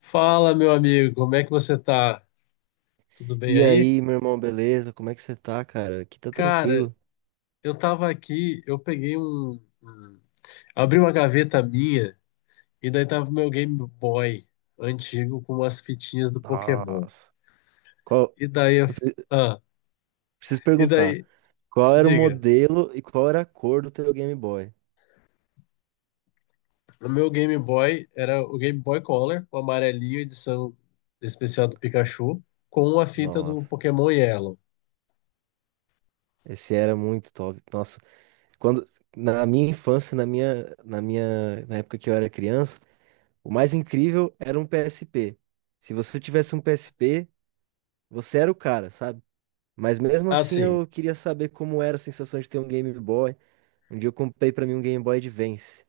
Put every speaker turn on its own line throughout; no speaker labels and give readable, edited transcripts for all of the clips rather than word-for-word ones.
Fala, meu amigo, como é que você tá? Tudo bem
E
aí?
aí, meu irmão, beleza? Como é que você tá, cara? Aqui tá
Cara,
tranquilo.
eu tava aqui, eu peguei um, um- abri uma gaveta minha e daí tava o meu Game Boy antigo com as fitinhas do Pokémon.
Nossa. Qual...
E daí, eu-
Eu pre-
ah,
preciso
e
perguntar,
daí,
qual era o
diga,
modelo e qual era a cor do teu Game Boy?
o meu Game Boy era o Game Boy Color, o amarelinho, edição especial do Pikachu, com a fita do
Nossa,
Pokémon Yellow.
esse era muito top. Nossa, quando na minha infância, na minha, na minha, na época que eu era criança, o mais incrível era um PSP. Se você tivesse um PSP, você era o cara, sabe? Mas mesmo assim,
Assim,
eu queria saber como era a sensação de ter um Game Boy. Um dia eu comprei pra mim um Game Boy Advance.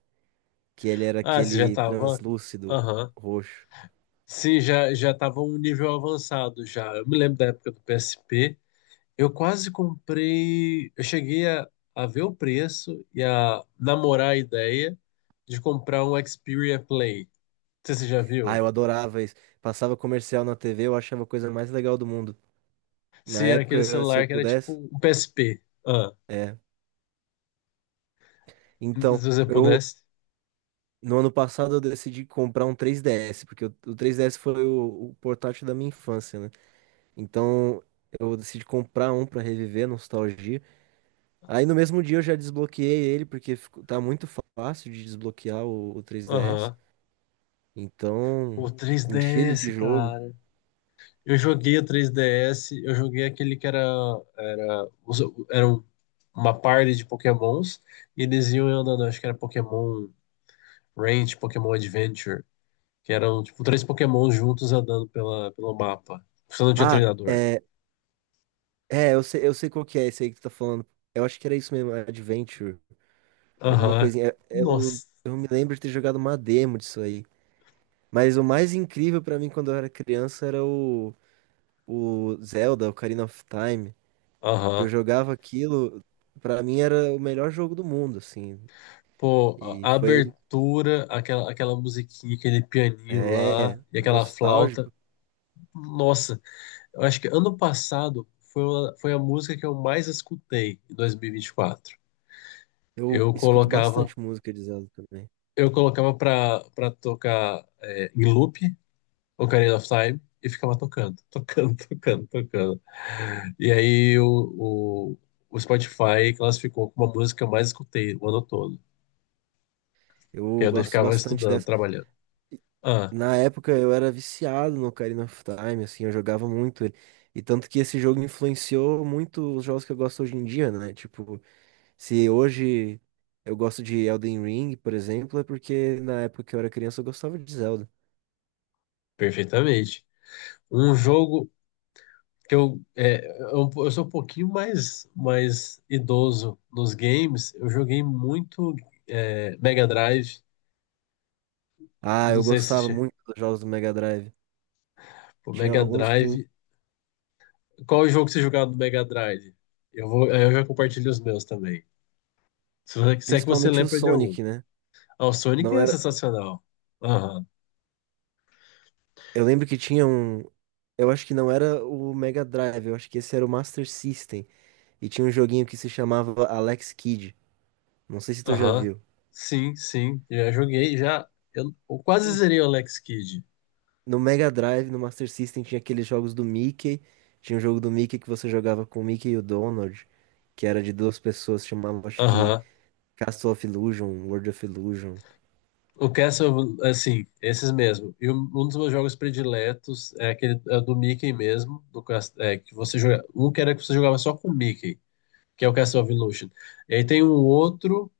Que ele era
você já
aquele
tava?
translúcido
Aham.
roxo.
Sim, já já estava um nível avançado já. Eu me lembro da época do PSP. Eu quase comprei. Eu cheguei a ver o preço e a namorar a ideia de comprar um Xperia Play. Não sei se você já
Ah,
viu?
eu adorava isso. Passava comercial na TV, eu achava a coisa mais legal do mundo. Na
Sim, era aquele
época, se eu
celular que era tipo
pudesse,
um PSP.
é. Então,
Se você
eu
pudesse.
no ano passado eu decidi comprar um 3DS, porque o 3DS foi o portátil da minha infância, né? Então, eu decidi comprar um pra reviver a nostalgia. Aí no mesmo dia eu já desbloqueei ele, porque tá muito fácil de desbloquear o 3DS.
Aham. O
Então, enchi ele de
3DS,
jogo.
cara. Eu joguei o 3DS, eu joguei aquele que era, os- era uma party de Pokémons, e eles iam andando, acho que era Pokémon Ranch, Pokémon Adventure, que eram tipo três Pokémons juntos andando pela, pelo mapa. Você não tinha
Ah,
treinador.
é. É, eu sei qual que é esse aí que tu tá falando. Eu acho que era isso mesmo, Adventure. Alguma
Aham.
coisinha. É. Eu,
Nossa.
eu me lembro de ter jogado uma demo disso aí. Mas o mais incrível pra mim quando eu era criança era o Zelda, Ocarina of Time. Que eu
Aham.
jogava aquilo, pra mim era o melhor jogo do mundo, assim.
Pô,
E
a
foi ele.
abertura, aquela musiquinha, aquele pianinho lá,
É,
e aquela flauta.
nostálgico.
Nossa, eu acho que ano passado foi a música que eu mais escutei em 2024.
Eu
Eu
escuto
colocava,
bastante música de Zelda também.
eu colocava pra tocar em loop, Ocarina of Time, e ficava tocando, tocando, tocando, tocando. E aí o Spotify classificou como a música que eu mais escutei o ano todo. Que
Eu
aí eu
gosto
ficava
bastante.
estudando, trabalhando. Ah,
Na época eu era viciado no Ocarina of Time, assim, eu jogava muito ele. E tanto que esse jogo influenciou muito os jogos que eu gosto hoje em dia, né? Tipo, se hoje eu gosto de Elden Ring, por exemplo, é porque na época que eu era criança eu gostava de Zelda.
Perfeitamente. Um jogo, que eu, é, eu sou um pouquinho mais idoso nos games. Eu joguei muito Mega Drive.
Ah,
Não
eu
sei se
gostava
che-
muito dos jogos do Mega Drive.
Pô,
Tinha
Mega
alguns, tem-
Drive. Qual é o jogo que você jogava no Mega Drive? Eu já compartilho os meus também. Se é que você
principalmente o
lembra de algum.
Sonic, né?
O Sonic
Não
é
era,
sensacional. Aham,
eu lembro que tinha um, eu acho que não era o Mega Drive, eu acho que esse era o Master System e tinha um joguinho que se chamava Alex Kidd. Não sei se tu já
aham.
viu.
Sim, sim. Já joguei, já. Eu quase
E
zerei o Alex Kidd.
no Mega Drive, no Master System, tinha aqueles jogos do Mickey. Tinha um jogo do Mickey que você jogava com o Mickey e o Donald, que era de duas pessoas, chamava, acho que
Aham.
Castle of Illusion, World of Illusion.
O Castle, assim, esses mesmo. E um dos meus jogos prediletos é aquele é do Mickey mesmo, que você joga, um que você jogava só com o Mickey, que é o Castle of Illusion. E aí tem um outro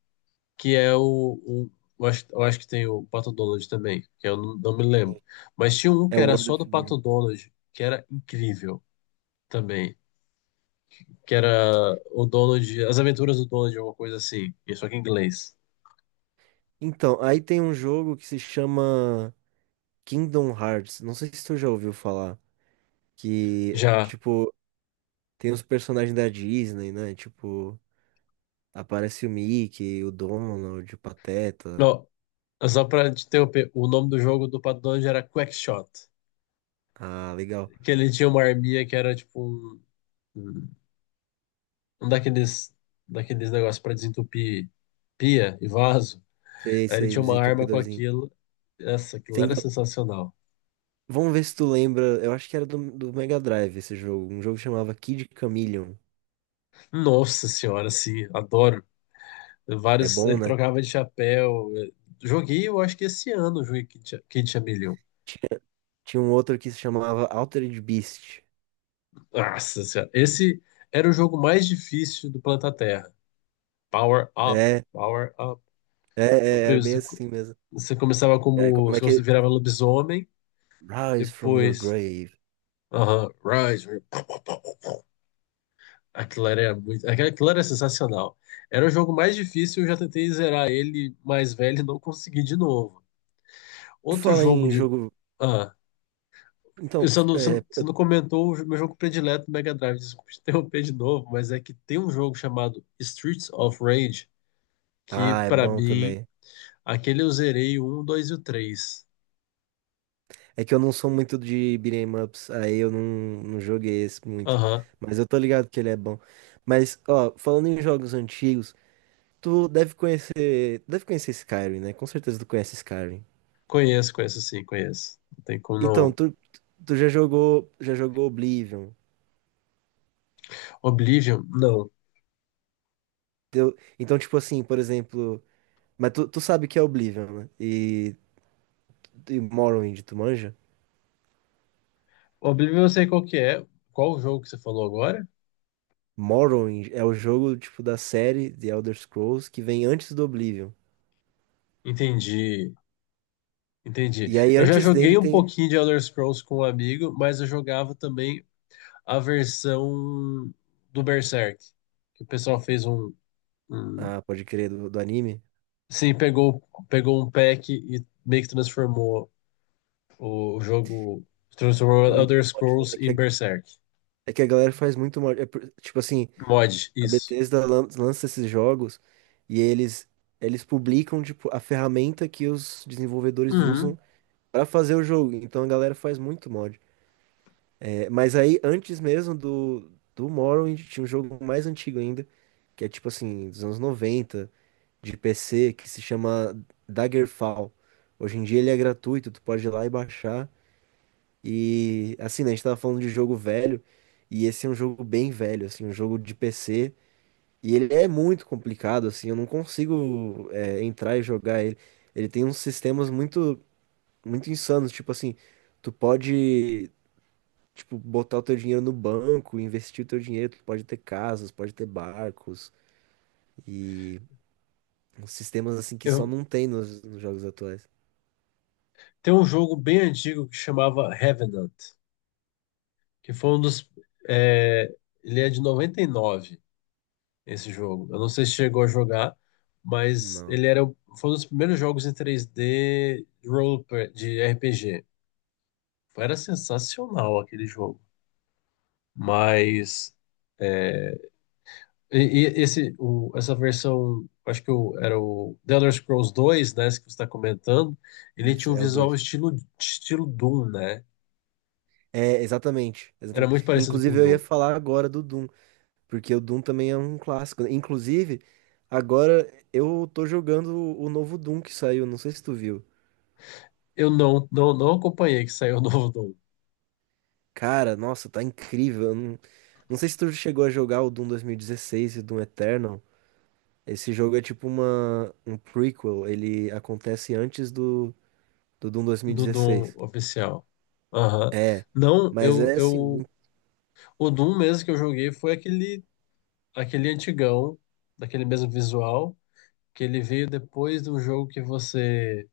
que é o- eu acho que tem o Pato Donald também, que eu não me lembro. Mas tinha um
É
que era
World
só
of
do Pato
Illusion.
Donald, que era incrível também, que era o Donald, As Aventuras do Donald, alguma coisa assim, e só que em inglês.
Então, aí tem um jogo que se chama Kingdom Hearts. Não sei se tu já ouviu falar. Que,
Já.
tipo, tem os personagens da Disney, né? Tipo, aparece o Mickey, o Donald, o Pateta.
Não, é só pra te interromper, o nome do jogo do Paddle era Quackshot.
Ah, legal.
Que ele tinha uma arminha que era tipo um um daqueles negócios pra desentupir pia e vaso.
Sei,
Aí ele
sei,
tinha
Mizzy
uma arma com
Entupidorzinho.
aquilo. Essa, aquilo
Tem.
era sensacional.
Vamos ver se tu lembra. Eu acho que era do Mega Drive esse jogo. Um jogo que chamava Kid Chameleon.
Nossa senhora, sim, adoro.
É
Vários,
bom,
ele
né?
trocava de chapéu. Joguei, eu acho que esse ano, eu joguei Kid Chameleon.
Tinha, tinha um outro que se chamava Altered Beast.
Nossa senhora, esse era o jogo mais difícil do planeta Terra. Power up,
É,
power up.
é,
Eu
é, era bem
preciso-
assim mesmo.
Você começava
É,
como.
como é
Você
que.
virava lobisomem,
Rise from your
depois.
grave.
Aham, Rise. Aquilo era muito. Aquilo era sensacional. Era o jogo mais difícil, eu já tentei zerar ele mais velho e não consegui de novo.
Por
Outro
falar
jogo
em
de.
jogo.
Ah,
Então,
você não, você
é,
não você
eu-
não comentou o meu jogo predileto do Mega Drive, desculpa te interromper de novo, mas é que tem um jogo chamado Streets of Rage, que
ah, é
pra
bom
mim,
também.
aquele eu zerei o 1, 2 e o 3.
É que eu não sou muito de beat'em ups, aí eu não, não joguei esse muito.
Aham,
Mas eu tô ligado que ele é bom. Mas, ó, falando em jogos antigos. Deve conhecer Skyrim, né? Com certeza tu conhece Skyrim.
conheço, conheço sim, conheço. Não tem como
Então,
não.
tu já jogou Oblivion.
Oblivion? Não.
Então, tipo assim, por exemplo, mas tu sabe que é Oblivion, né? E Morrowind, tu manja?
Oblivion eu sei qual que é. Qual o jogo que você falou agora?
Morrowind é o jogo, tipo, da série The Elder Scrolls que vem antes do Oblivion.
Entendi. Entendi.
E aí,
Eu já
antes dele
joguei um
tem...
pouquinho de Elder Scrolls com um amigo, mas eu jogava também a versão do Berserk. Que o pessoal fez um-
Ah, pode crer, do anime.
sim, pegou um pack e meio que transformou o jogo, transformou
Um
Elder
mod, né?
Scrolls em Berserk.
É que a galera faz muito mod. Tipo assim,
Mod,
a
isso.
Bethesda lança esses jogos e eles publicam tipo a ferramenta que os desenvolvedores
Uhum.
usam pra fazer o jogo. Então a galera faz muito mod. É, mas aí antes mesmo do Morrowind tinha um jogo mais antigo ainda, que é tipo assim, dos anos 90 de PC, que se chama Daggerfall. Hoje em dia ele é gratuito, tu pode ir lá e baixar. E assim, né, a gente tava falando de jogo velho, e esse é um jogo bem velho, assim, um jogo de PC. E ele é muito complicado, assim, eu não consigo, é, entrar e jogar ele. Ele tem uns sistemas muito insanos, tipo assim, tu pode, tipo, botar o teu dinheiro no banco, investir o teu dinheiro, tu pode ter casas, pode ter barcos, e uns sistemas, assim, que só
Eu,
não tem nos, nos jogos atuais.
tem um jogo bem antigo que chamava Revenant. Que foi um dos. é, Ele é de 99 esse jogo. Eu não sei se chegou a jogar, mas
Não.
foi um dos primeiros jogos em 3D de RPG. Era sensacional aquele jogo. Mas. é, e, e esse, essa versão, acho que era o The Elder Scrolls dois, né, esse que você está comentando, ele tinha
Isso,
um
é o
visual
dois.
estilo Doom, né?
É, exatamente,
Era
exatamente.
muito parecido com o
Inclusive, eu ia
Doom.
falar agora do Doom. Porque o Doom também é um clássico, né? Inclusive, agora eu tô jogando o novo Doom que saiu, não sei se tu viu.
Eu não acompanhei que saiu o novo Doom.
Cara, nossa, tá incrível. Eu Não, não sei se tu chegou a jogar o Doom 2016 e o Doom Eternal. Esse jogo é tipo um prequel, ele acontece antes do Doom
Do Doom
2016.
oficial. Aham. Não,
Mas
eu,
é
eu.
assim.
O Doom mesmo que eu joguei foi aquele antigão, daquele mesmo visual, que ele veio depois de um jogo que você.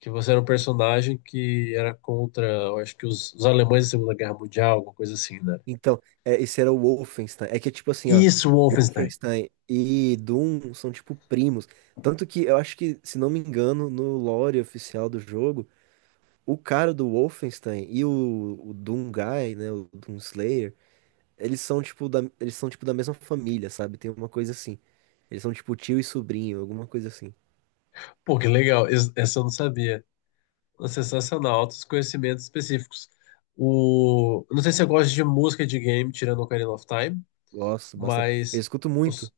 Que você era um personagem que era contra, eu acho que os alemães da Segunda Guerra Mundial, alguma coisa assim, né?
Esse era o Wolfenstein. É que, tipo assim, ó,
Isso, Wolfenstein.
Wolfenstein e Doom são, tipo, primos. Tanto que eu acho que, se não me engano, no lore oficial do jogo, o cara do Wolfenstein e o Doom Guy, né, o Doom Slayer, eles são, tipo, eles são, tipo, da mesma família, sabe? Tem uma coisa assim. Eles são, tipo, tio e sobrinho, alguma coisa assim.
Pô, que legal. Essa eu não sabia. Sensacional, altos conhecimentos específicos. Eu não sei se eu gosto de música de game, tirando o Ocarina of Time,
Gosto bastante. Eu
mas.
escuto
o,
muito.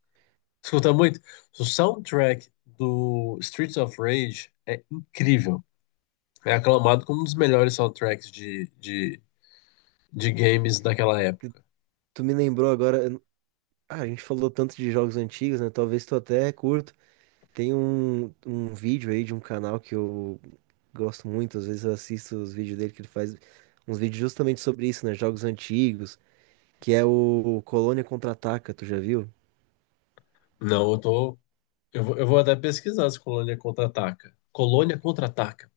escuta muito. O soundtrack do Streets of Rage é incrível. É aclamado como um dos melhores soundtracks de games daquela época.
Tu me lembrou agora... eu não- Ah, a gente falou tanto de jogos antigos, né? Talvez tu até curto. Tem um vídeo aí de um canal que eu gosto muito, às vezes eu assisto os vídeos dele que ele faz uns vídeos justamente sobre isso, né? Jogos antigos, que é o Colônia Contra-Ataca, tu já viu?
Não, eu tô. Eu vou até pesquisar se Colônia Contra-Ataca. Colônia Contra-Ataca.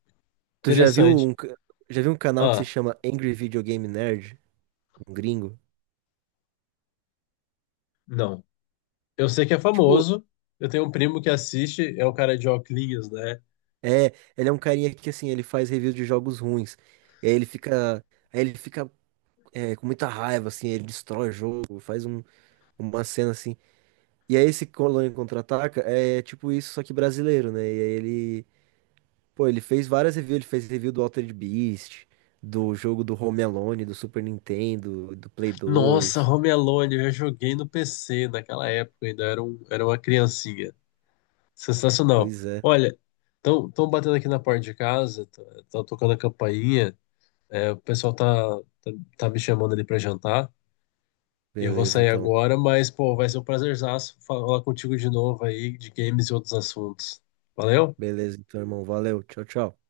Tu já viu
Interessante.
um, ca- já viu um canal que se
Ah,
chama Angry Video Game Nerd, um gringo?
não. Eu sei que é
Tipo,
famoso. Eu tenho um primo que assiste, é o cara de óculos, né?
é, ele é um carinha que assim, ele faz review de jogos ruins. E aí ele fica, aí ele fica, é, com muita raiva, assim, ele destrói o jogo, faz uma cena assim. E aí esse Colônia Contra-Ataca é tipo isso, só que brasileiro, né? E aí ele, pô, ele fez várias reviews, ele fez review do Altered Beast, do jogo do Home Alone, do Super Nintendo, do Play
Nossa,
dois.
Home Alone, eu já joguei no PC naquela época, ainda era uma criancinha. Sensacional.
Pois é.
Olha, estão batendo aqui na porta de casa, estão tocando a campainha, o pessoal tá, tá me chamando ali para jantar. Eu vou
Beleza,
sair
então.
agora, mas, pô, vai ser um prazerzaço falar contigo de novo aí de games e outros assuntos. Valeu?
Beleza, então, irmão. Valeu. Tchau, tchau.